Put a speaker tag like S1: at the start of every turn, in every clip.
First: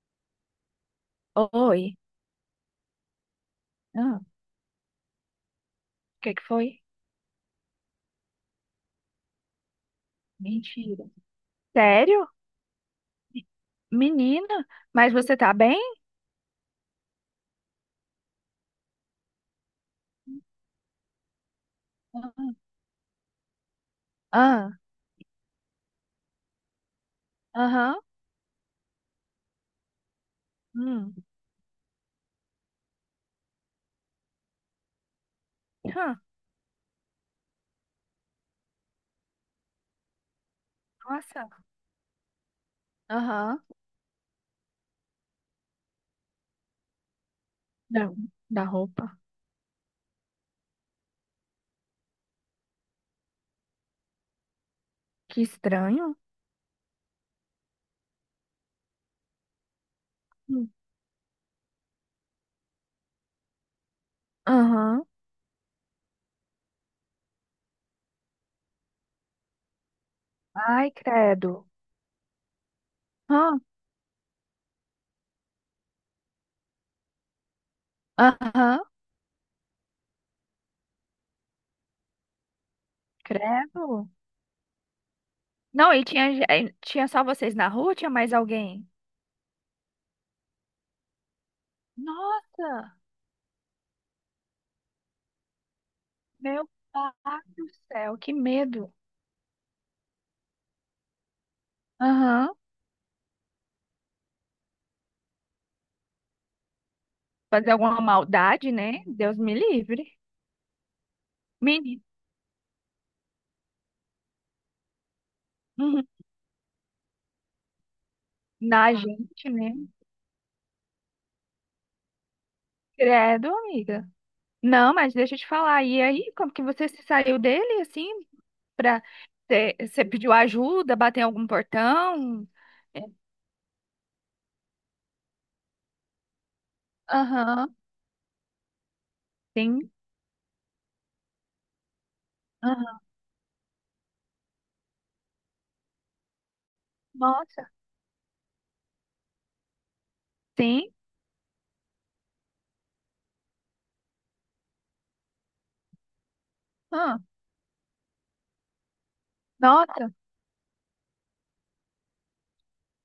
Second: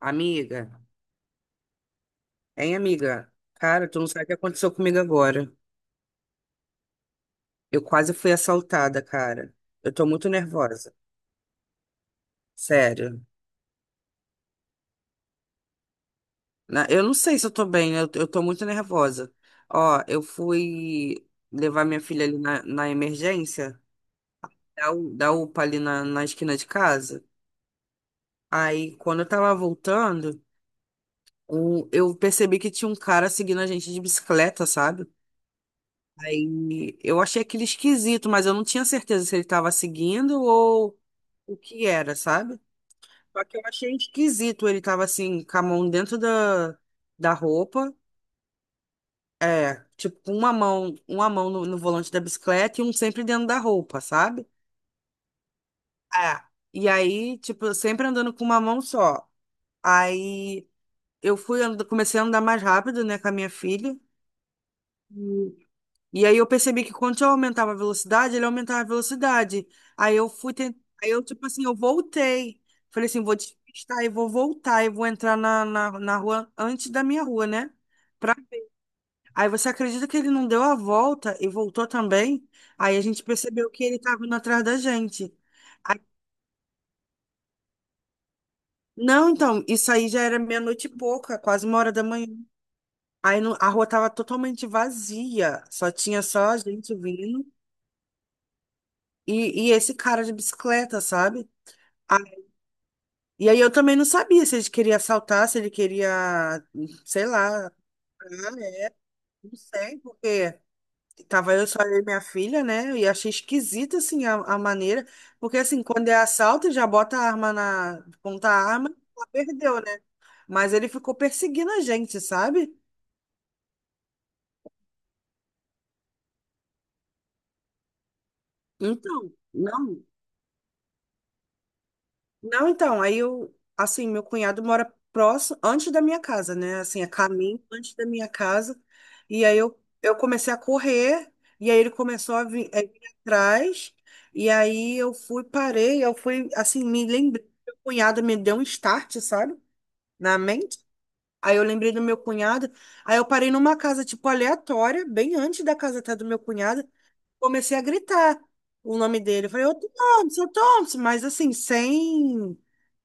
S1: Amiga,
S2: Oi.
S1: hein, amiga? Cara, tu não
S2: Ah,
S1: sabe
S2: o
S1: o que aconteceu comigo agora.
S2: que que foi?
S1: Eu quase fui assaltada, cara. Eu tô muito nervosa.
S2: Mentira. Sério?
S1: Sério.
S2: Menina, mas você tá bem?
S1: Eu não sei se eu tô bem, eu tô muito nervosa. Ó, eu fui levar minha filha ali na emergência,
S2: Ah,
S1: da UPA ali na esquina de casa.
S2: aham.
S1: Aí, quando eu tava voltando,
S2: Hum,
S1: eu percebi que tinha um cara seguindo a gente de bicicleta, sabe?
S2: hã,
S1: Aí eu achei aquele esquisito, mas eu não tinha certeza se ele estava seguindo ou
S2: nossa.
S1: o que era, sabe? Só que eu
S2: Aham.
S1: achei esquisito, ele tava assim, com a mão dentro da roupa,
S2: Da, da roupa.
S1: é, tipo, com uma mão no volante da bicicleta e um sempre dentro da roupa, sabe?
S2: Que estranho.
S1: É. E aí, tipo, eu sempre andando com uma mão só. Aí
S2: Hum,
S1: comecei a andar mais rápido, né, com a minha filha.
S2: Aham.
S1: E aí eu percebi que quando eu aumentava a velocidade, ele aumentava a velocidade. Aí eu fui tent...
S2: Ai,
S1: Aí eu, tipo assim,
S2: credo.
S1: eu voltei. Falei assim, vou
S2: Hã,
S1: despistar e vou voltar e vou entrar na rua antes da minha rua, né? Pra...
S2: aham.
S1: Aí você acredita que ele não deu a volta e voltou também? Aí a gente percebeu que ele
S2: Credo.
S1: estava indo atrás da gente.
S2: Não,
S1: Aí-
S2: e tinha, e tinha só vocês na rua? Tinha mais alguém?
S1: Não, então, isso aí já era meia-noite e pouca, quase uma hora da manhã.
S2: Nossa,
S1: Aí não- A rua tava totalmente vazia, só tinha só a
S2: meu
S1: gente
S2: pai
S1: vindo.
S2: do céu, que medo.
S1: E esse cara de bicicleta, sabe? Ah,
S2: Aham.
S1: e aí eu também não sabia se ele queria assaltar, se ele queria, sei lá,
S2: Fazer alguma maldade,
S1: é,
S2: né? Deus
S1: não
S2: me
S1: sei,
S2: livre.
S1: porque tava eu só eu
S2: Menino,
S1: e minha filha, né? E achei esquisita assim a maneira, porque assim,
S2: uhum.
S1: quando é assalto, já bota a arma na, ponta a
S2: Na
S1: arma, ela
S2: gente, né?
S1: perdeu, né? Mas ele ficou perseguindo a gente, sabe?
S2: Credo, amiga. Não, mas deixa eu te falar. E aí, como que você se saiu dele, assim, pra...
S1: Então,
S2: Você
S1: não.
S2: você pediu ajuda, bateu em algum portão?
S1: Não, então,
S2: É,
S1: aí eu, assim, meu cunhado mora próximo, antes da minha casa, né? Assim, a caminho
S2: aham,
S1: antes da minha casa. E aí eu,
S2: sim.
S1: eu comecei a correr, e aí ele começou a vir, a
S2: Aham.
S1: vir atrás, e aí eu fui, parei, eu fui, assim, me lembrei,
S2: Nossa,
S1: meu cunhado me deu um start, sabe? Na mente.
S2: sim.
S1: Aí eu lembrei do meu cunhado, aí eu parei numa casa, tipo, aleatória, bem antes da casa até do meu cunhado,
S2: Ah,
S1: comecei a gritar o nome dele. Eu falei, ô
S2: nossa.
S1: Thompson, seu Thompson, mas assim, sem,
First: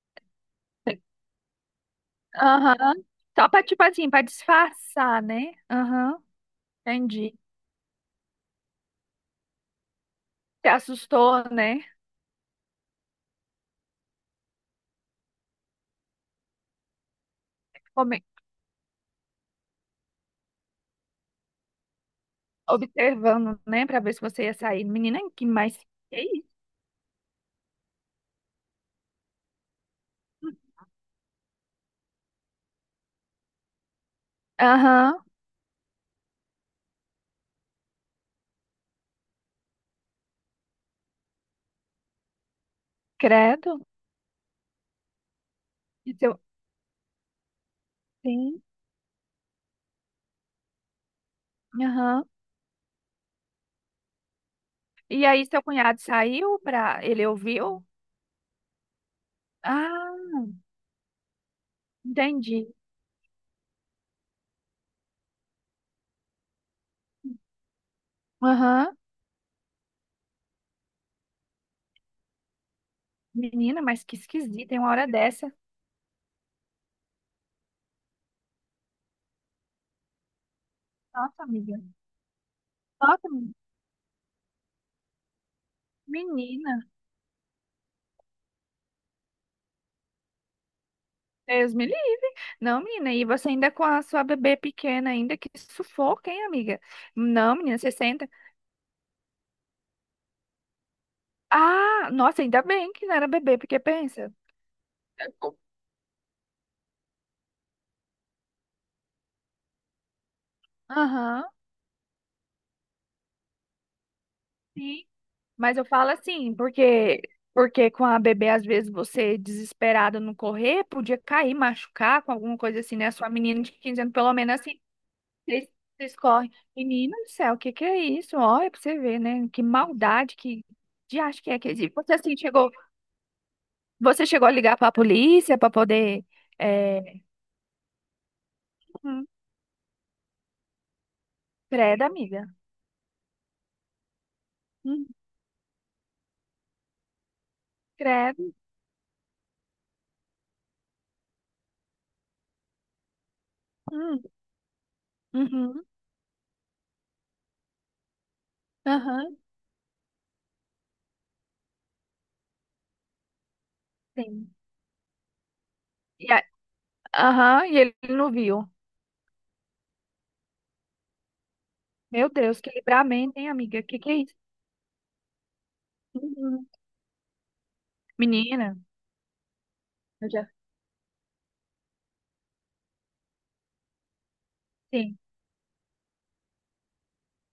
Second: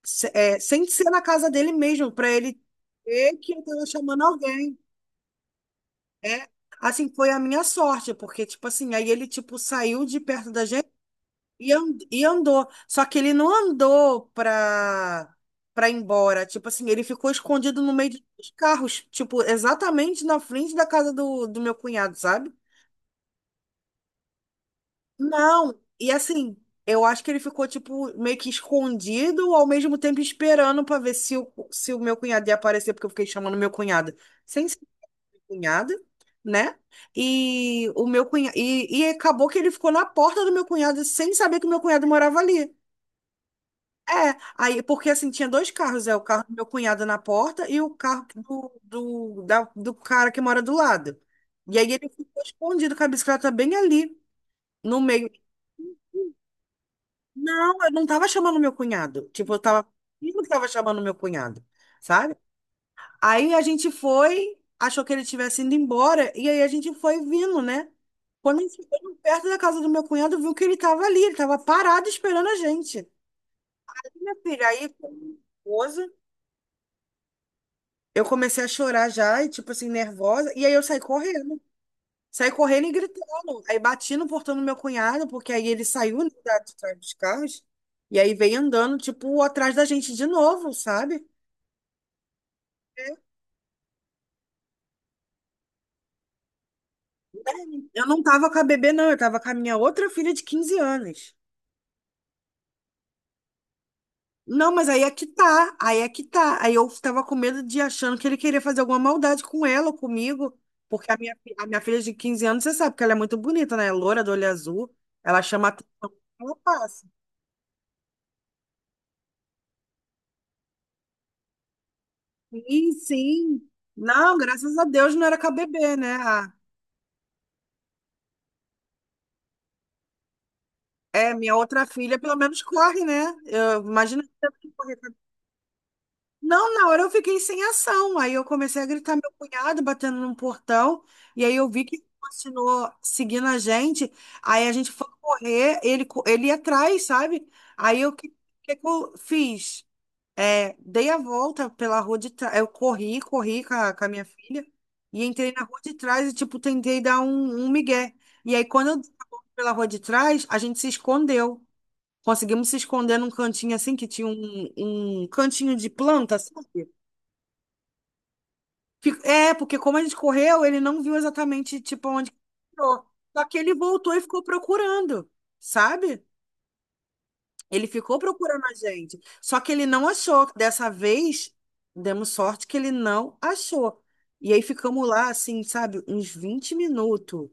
S1: se- é, sem ser na casa dele mesmo, para ele
S2: Aham.
S1: ver
S2: Só
S1: que eu
S2: pra, tipo
S1: tava
S2: assim, pra
S1: chamando alguém.
S2: disfarçar, né? Aham,
S1: É, assim, foi
S2: entendi.
S1: a minha sorte, porque, tipo assim, aí ele, tipo, saiu de perto da
S2: Se
S1: gente
S2: assustou,
S1: e,
S2: né?
S1: and- e andou. Só que ele não andou pra ir embora. Tipo assim, ele ficou escondido no meio
S2: Come-
S1: dos carros, tipo, exatamente na frente da casa do meu cunhado, sabe?
S2: Observando, né? Pra ver se você ia sair. Menina, que
S1: Não,
S2: mais...
S1: e
S2: Que isso?
S1: assim, eu acho que ele ficou, tipo, meio que escondido, ao mesmo tempo esperando pra ver se o meu cunhado ia aparecer, porque eu fiquei chamando meu cunhado sem ser
S2: Aham,
S1: meu cunhado, né? E o meu cunhado. E acabou que ele ficou na porta do meu cunhado sem saber que o meu cunhado morava ali.
S2: credo.
S1: É, aí, porque assim, tinha dois carros,
S2: E
S1: é o
S2: seu...
S1: carro do meu cunhado na porta e o carro
S2: Sim,
S1: do cara que mora do lado. E aí ele
S2: aham.
S1: ficou escondido com a bicicleta bem ali, no
S2: E
S1: meio.
S2: aí seu cunhado saiu pra... Ele
S1: Não,
S2: ouviu?
S1: eu não tava chamando meu cunhado. Tipo, eu tava. Eu
S2: Ah,
S1: não tava chamando meu cunhado, sabe?
S2: entendi.
S1: Aí a gente foi, achou que ele tivesse indo embora, e aí a gente foi vindo, né? Quando a gente
S2: Aham.
S1: chegou perto da casa do meu cunhado, viu que ele tava ali, ele tava parado esperando a gente.
S2: Menina, mas que
S1: Minha filha,
S2: esquisita, tem
S1: aí,
S2: uma hora
S1: como
S2: dessa.
S1: esposa, eu comecei a chorar já, e tipo assim, nervosa, e aí eu saí
S2: Nossa,
S1: correndo.
S2: amiga.
S1: Saí correndo e
S2: Nossa,
S1: gritando. Aí bati no portão do meu cunhado, porque aí ele saiu né, da
S2: menina.
S1: de trás dos carros. E aí veio andando, tipo, atrás da gente de novo, sabe?
S2: Deus me livre. Não, menina, e você ainda com a sua bebê pequena ainda, que sufoco, hein, amiga? Não, menina, você
S1: Eu não
S2: senta.
S1: tava com a bebê, não. Eu tava com a minha outra filha de 15 anos.
S2: Ah, nossa, ainda bem que não era bebê, porque pensa.
S1: Não, mas aí é que tá. Aí é que tá. Aí eu tava com medo de achando que ele queria fazer alguma maldade com ela ou comigo. Porque a minha,
S2: Aham.
S1: fi- a minha filha de 15 anos, você sabe que ela é muito bonita, né? É loura, do olho azul.
S2: Sim.
S1: Ela chama
S2: Mas eu falo
S1: atenção.
S2: assim,
S1: Ela passa.
S2: porque porque com a bebê, às vezes, você desesperado no correr, podia cair, machucar com alguma coisa
S1: Sim,
S2: assim, né? Sua menina
S1: sim.
S2: de 15 anos, pelo
S1: Não,
S2: menos
S1: graças
S2: assim,
S1: a Deus não era
S2: vocês,
S1: KBB, né?
S2: vocês correm.
S1: Ah,
S2: Menina do céu, o que que é isso? Olha pra você ver, né? Que maldade, que de
S1: é,
S2: acho que
S1: minha
S2: é que
S1: outra
S2: existe. Você
S1: filha
S2: assim
S1: pelo menos
S2: chegou,
S1: corre, né? Eu imagino
S2: você
S1: que
S2: chegou a
S1: teve que
S2: ligar pra
S1: correr.
S2: polícia pra poder.
S1: Não, na hora eu
S2: É...
S1: fiquei sem ação. Aí eu comecei a gritar
S2: Hum,
S1: meu cunhado batendo num portão. E aí eu vi que ele
S2: credo, amiga.
S1: continuou seguindo a gente. Aí a gente foi
S2: Hum,
S1: correr, ele ia atrás, sabe? Aí eu,
S2: credo.
S1: que eu fiz? É, dei a volta pela rua de trás. Eu corri, corri com a,
S2: Hum,
S1: minha filha e entrei na rua
S2: uhum,
S1: de trás e, tipo, tentei dar um migué. E aí, quando eu dei a
S2: aham,
S1: volta pela rua de trás, a gente se escondeu. Conseguimos se esconder num cantinho assim, que tinha
S2: sim.
S1: um cantinho de
S2: E
S1: planta,
S2: a-
S1: sabe?
S2: Aham, e ele não viu.
S1: Porque como a gente correu, ele não viu exatamente, tipo,
S2: Meu
S1: onde que
S2: Deus, que
S1: entrou.
S2: livramento,
S1: Só
S2: hein,
S1: que ele
S2: amiga? Que
S1: voltou
S2: é
S1: e
S2: isso?
S1: ficou procurando, sabe?
S2: Uhum.
S1: Ele ficou procurando a
S2: Menina,
S1: gente. Só que ele não
S2: eu
S1: achou.
S2: já
S1: Dessa vez, demos sorte que ele não achou. E aí ficamos
S2: sim.
S1: lá, assim, sabe, uns 20 minutos.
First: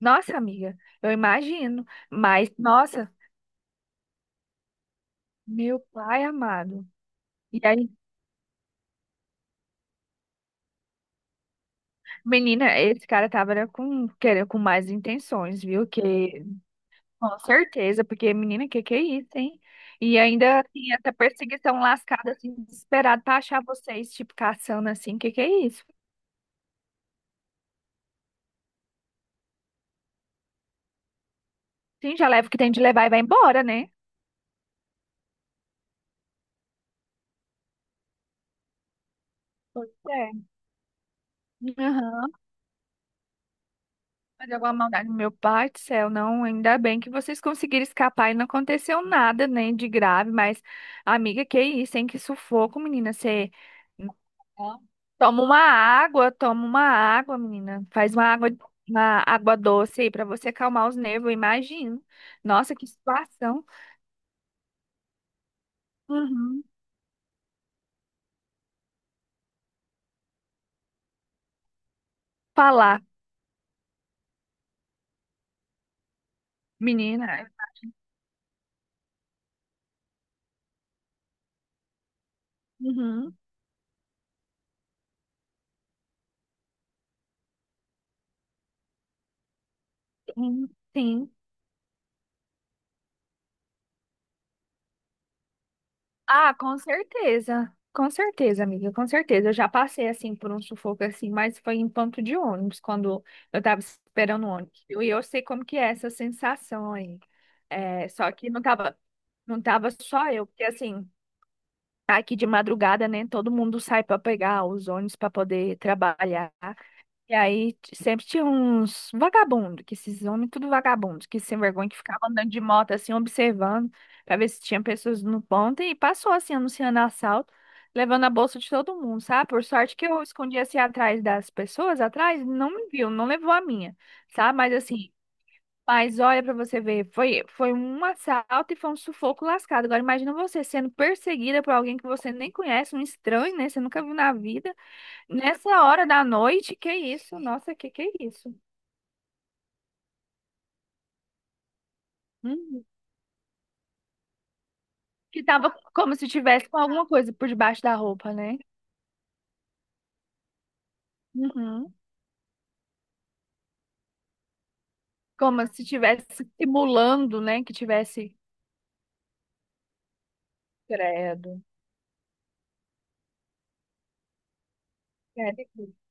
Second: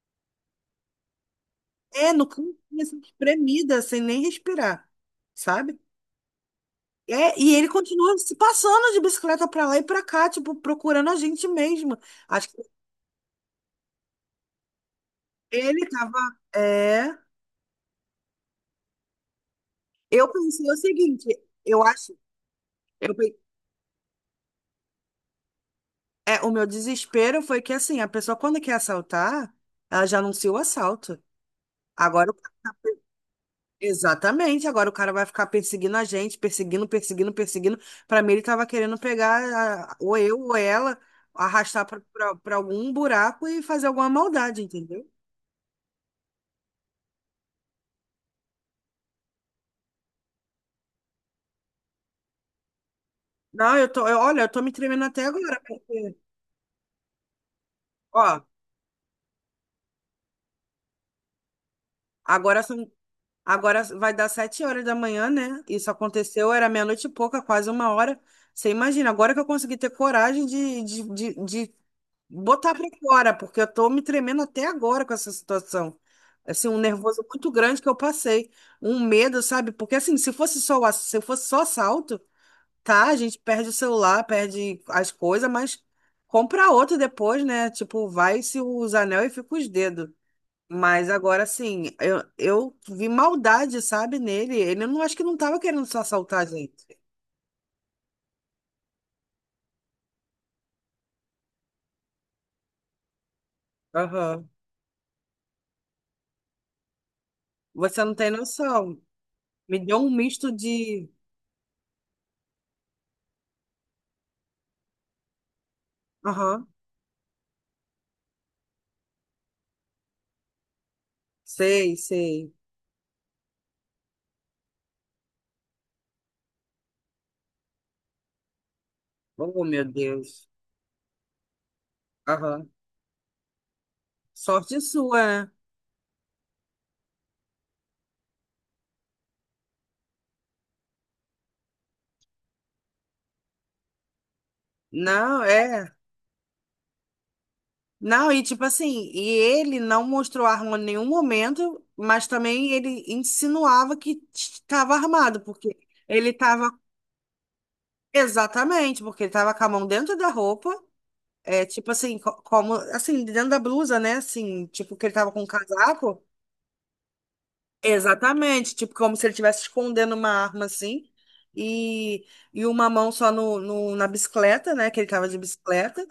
S2: Nossa, amiga, eu imagino.
S1: É, no
S2: Mas,
S1: cantinho, assim,
S2: nossa,
S1: espremida, sem nem respirar, sabe?
S2: meu pai amado.
S1: É, e
S2: E
S1: ele
S2: aí,
S1: continua se passando de bicicleta pra lá e pra cá, tipo, procurando a gente mesmo. Acho que
S2: menina, esse cara tava era com, querendo, com mais intenções,
S1: ele
S2: viu?
S1: tava.
S2: Que,
S1: É.
S2: com certeza, porque, menina, que é isso, hein? E
S1: Eu
S2: ainda
S1: pensei o
S2: assim, essa
S1: seguinte,
S2: perseguição
S1: eu acho.
S2: lascada, assim,
S1: eu
S2: desesperada
S1: pe-
S2: pra achar vocês, tipo, caçando assim, que é isso?
S1: o meu desespero foi que, assim, a pessoa, quando quer assaltar, ela já anuncia o assalto.
S2: Sim, já
S1: Agora,
S2: leva o que tem de levar e vai embora, né?
S1: exatamente, agora o cara vai ficar perseguindo a gente, perseguindo, perseguindo, perseguindo. Pra mim, ele tava querendo pegar
S2: Pois
S1: ou
S2: é.
S1: eu ou ela, arrastar pra
S2: Aham.
S1: pra- pra algum buraco e fazer alguma
S2: Mas
S1: maldade,
S2: alguma
S1: entendeu?
S2: maldade. Meu pai do céu, não. Ainda bem que vocês conseguiram escapar e não aconteceu nada, né, de grave. Mas, amiga, que isso, hein? Que sufoco, menina. Você
S1: Não, eu tô,
S2: não.
S1: olha, eu tô me tremendo até
S2: Toma uma
S1: agora, porque,
S2: água, toma uma água, menina. Faz
S1: ó,
S2: uma água doce aí pra você acalmar os nervos, eu imagino.
S1: agora
S2: Nossa, que
S1: são,
S2: situação.
S1: agora vai dar 7 horas da manhã, né? Isso aconteceu,
S2: Uhum.
S1: era meia-noite e pouca, quase uma hora. Você imagina, agora que eu consegui ter coragem de botar pra
S2: Falar,
S1: fora, porque eu tô me tremendo até agora com essa situação. Assim, um nervoso
S2: menina.
S1: muito grande que eu passei, um medo, sabe? Porque assim, se fosse só o ass- se fosse só assalto, tá, a
S2: Uhum.
S1: gente perde o celular, perde as coisas, mas compra outro depois, né? Tipo, vai se os anel e fica os dedos.
S2: Sim.
S1: Mas
S2: Sim.
S1: agora assim, eu vi maldade, sabe, nele. Ele não acho que não tava querendo só assaltar a
S2: Ah,
S1: gente.
S2: com certeza. Com certeza, amiga, com certeza. Eu já passei assim por um sufoco assim, mas foi em ponto de ônibus, quando eu tava esperando
S1: Aham.
S2: o ônibus. E eu sei como que é essa sensação aí.
S1: Você
S2: É,
S1: não tem
S2: só que não tava,
S1: noção.
S2: não
S1: Me
S2: tava
S1: deu um
S2: só eu,
S1: misto
S2: porque assim,
S1: de.
S2: tá aqui de madrugada, né, todo mundo sai para pegar os ônibus para poder trabalhar.
S1: Aham.
S2: E aí t- sempre tinha uns vagabundos, que esses homens tudo vagabundos, que sem vergonha,
S1: Sei,
S2: que ficavam andando
S1: sei.
S2: de moto assim, observando, pra ver se tinha pessoas no ponto, e passou assim, anunciando assalto, levando a bolsa de todo mundo, sabe?
S1: Oh,
S2: Por
S1: meu
S2: sorte que eu
S1: Deus.
S2: escondi assim atrás das pessoas, atrás,
S1: Aham.
S2: não me viu, não levou a minha, sabe? Mas
S1: Sorte
S2: assim,
S1: sua, né?
S2: mas olha pra você ver, foi, foi um assalto e foi um sufoco lascado. Agora imagina você sendo perseguida por alguém que você nem conhece, um estranho, né? Você nunca viu na vida.
S1: Não,
S2: Nessa
S1: é.
S2: hora da noite, que isso? Nossa, que é
S1: Não, e
S2: isso?
S1: tipo assim, e ele não mostrou arma em nenhum momento, mas também
S2: Uhum.
S1: ele insinuava que estava armado,
S2: Que tava
S1: porque
S2: como se
S1: ele
S2: tivesse
S1: estava.
S2: com alguma coisa por debaixo da roupa, né?
S1: Exatamente, porque ele estava com a mão dentro da roupa, tipo
S2: Uhum.
S1: assim, como, assim, dentro da blusa, né? Assim, tipo que ele estava com um
S2: Como se
S1: casaco.
S2: tivesse simulando, né? Que tivesse.
S1: Exatamente, tipo, como se ele estivesse escondendo uma arma assim,
S2: Credo.
S1: e, e uma mão só no, na bicicleta, né? Que ele tava de
S2: Credo.
S1: bicicleta,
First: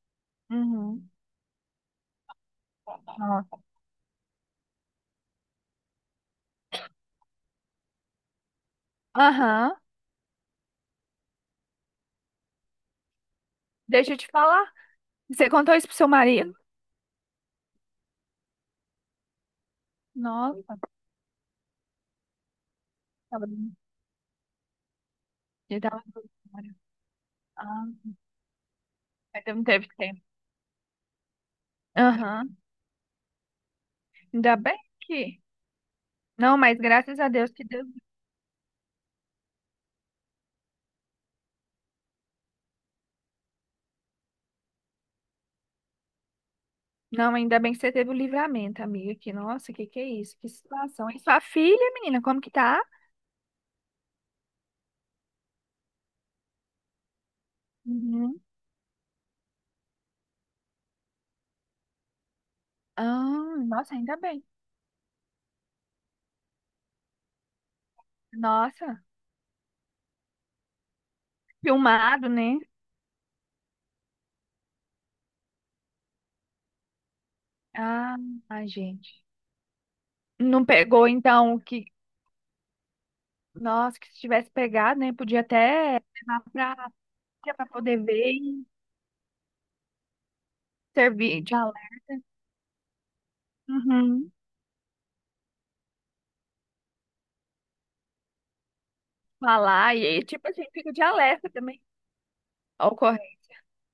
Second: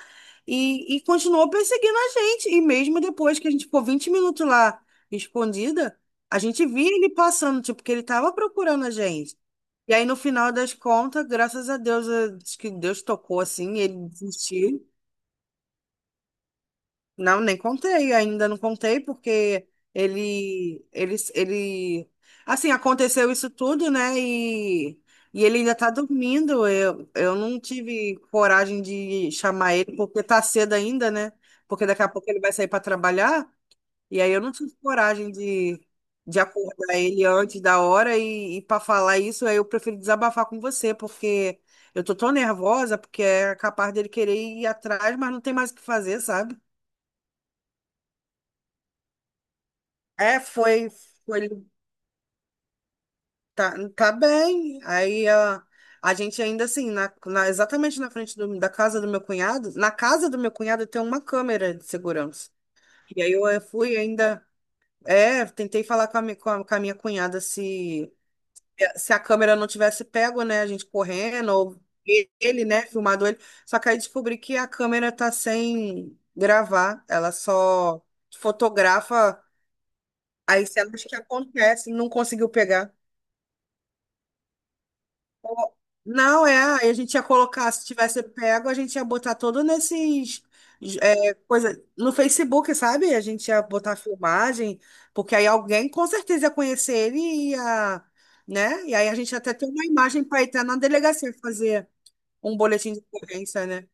S1: e
S2: Uhum.
S1: continuou perseguindo a gente. E mesmo depois que a
S2: Ó.
S1: gente ficou 20 minutos lá escondida, a gente via ele passando, tipo, que ele tava procurando a gente.
S2: Aham.
S1: E aí, no final das contas, graças a Deus, acho que Deus tocou assim, ele
S2: Deixa eu te falar.
S1: desistiu.
S2: Você contou isso pro seu marido?
S1: Não, nem contei, ainda não contei, porque
S2: Nossa,
S1: ele, assim, aconteceu
S2: tava...
S1: isso tudo, né? E ele ainda
S2: ele
S1: tá
S2: tava.
S1: dormindo. Eu não
S2: Ah,
S1: tive coragem de
S2: mas não
S1: chamar
S2: teve
S1: ele,
S2: tempo.
S1: porque tá cedo ainda, né? Porque daqui a pouco ele vai
S2: Aham.
S1: sair para trabalhar, e aí eu não
S2: Ainda
S1: tive
S2: bem
S1: coragem
S2: que.
S1: de
S2: Não, mas
S1: acordar
S2: graças
S1: ele
S2: a Deus
S1: antes
S2: que
S1: da
S2: Deus
S1: hora e para falar isso, aí eu prefiro desabafar com você, porque eu tô tão nervosa, porque é capaz dele querer ir atrás, mas não tem mais o que fazer, sabe?
S2: não, ainda bem que você teve o livramento, amiga. Que, nossa, que é isso?
S1: É,
S2: Que
S1: foi,
S2: situação. E sua
S1: foi,
S2: filha, menina, como que tá?
S1: tá, tá bem. Aí a gente ainda assim, exatamente na frente
S2: Uhum.
S1: da casa do meu cunhado, na casa do meu cunhado tem uma câmera de segurança. E aí eu
S2: Ah, nossa,
S1: fui
S2: ainda bem.
S1: ainda, tentei falar com a minha cunhada se,
S2: Nossa,
S1: se a câmera não tivesse pego, né, a gente correndo, ou
S2: filmado, né?
S1: ele, né, filmado ele. Só que aí descobri que a câmera tá sem gravar, ela só
S2: Ah, ai, gente.
S1: fotografa
S2: Não
S1: as cenas
S2: pegou,
S1: que
S2: então, que.
S1: acontecem, não conseguiu pegar.
S2: Nossa, que se tivesse pegado, né? Podia até levar
S1: Não, é, aí
S2: pra,
S1: a gente ia
S2: pra
S1: colocar, se
S2: poder
S1: tivesse
S2: ver e
S1: pego, a gente ia botar todo nesses,
S2: servir de
S1: coisa, no
S2: alerta.
S1: Facebook, sabe? A gente ia botar
S2: Uhum.
S1: filmagem, porque aí alguém com certeza ia conhecer ele e ia, né? E aí a gente ia até ter uma
S2: Falar. E,
S1: imagem para ir
S2: tipo
S1: até
S2: assim,
S1: na
S2: fica de
S1: delegacia
S2: alerta também.
S1: fazer um boletim de ocorrência, né?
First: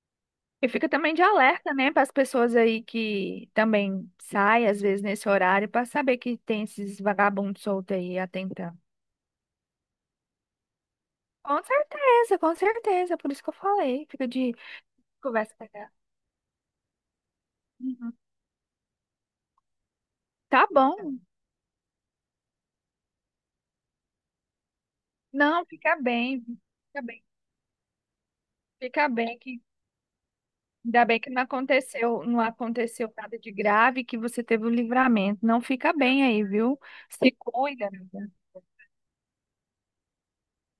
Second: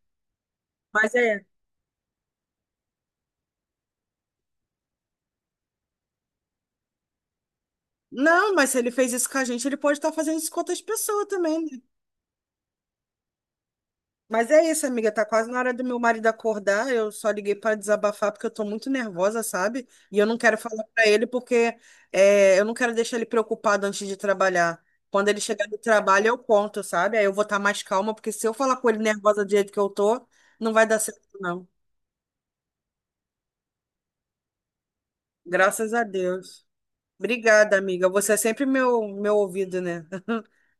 S2: E fica
S1: Mas
S2: também de
S1: é.
S2: alerta, né, para as pessoas aí que também saem, às vezes, nesse horário, para saber que tem esses vagabundos soltos aí
S1: Não, mas se
S2: atentando.
S1: ele fez isso com a gente, ele pode estar fazendo isso com outras pessoas também.
S2: Com certeza, por isso que eu falei. Fica
S1: Mas
S2: de
S1: é isso, amiga. Tá quase
S2: conversa
S1: na
S2: com
S1: hora do
S2: ela.
S1: meu marido acordar. Eu só liguei para
S2: Uhum.
S1: desabafar porque eu tô muito nervosa, sabe? E eu não quero
S2: Tá
S1: falar para
S2: bom.
S1: ele porque eu não quero deixar ele preocupado antes de trabalhar. Quando ele
S2: Não,
S1: chegar do
S2: fica
S1: trabalho, eu
S2: bem,
S1: conto,
S2: fica
S1: sabe?
S2: bem,
S1: Aí eu vou estar mais calma, porque se eu falar com ele
S2: fica bem
S1: nervosa do
S2: que
S1: jeito que eu tô, não vai dar
S2: ainda bem
S1: certo,
S2: que não
S1: não.
S2: aconteceu, não aconteceu nada de grave, que você teve o livramento. Não
S1: Graças
S2: fica
S1: a
S2: bem aí,
S1: Deus.
S2: viu? Se
S1: Obrigada,
S2: cuida,
S1: amiga.
S2: amiga.
S1: Você é sempre meu ouvido, né?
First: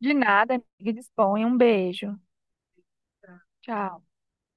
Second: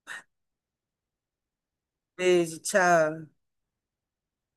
S2: De nada, amiga. Disponha. Um beijo.
S1: Beijo, tchau.
S2: Tchau.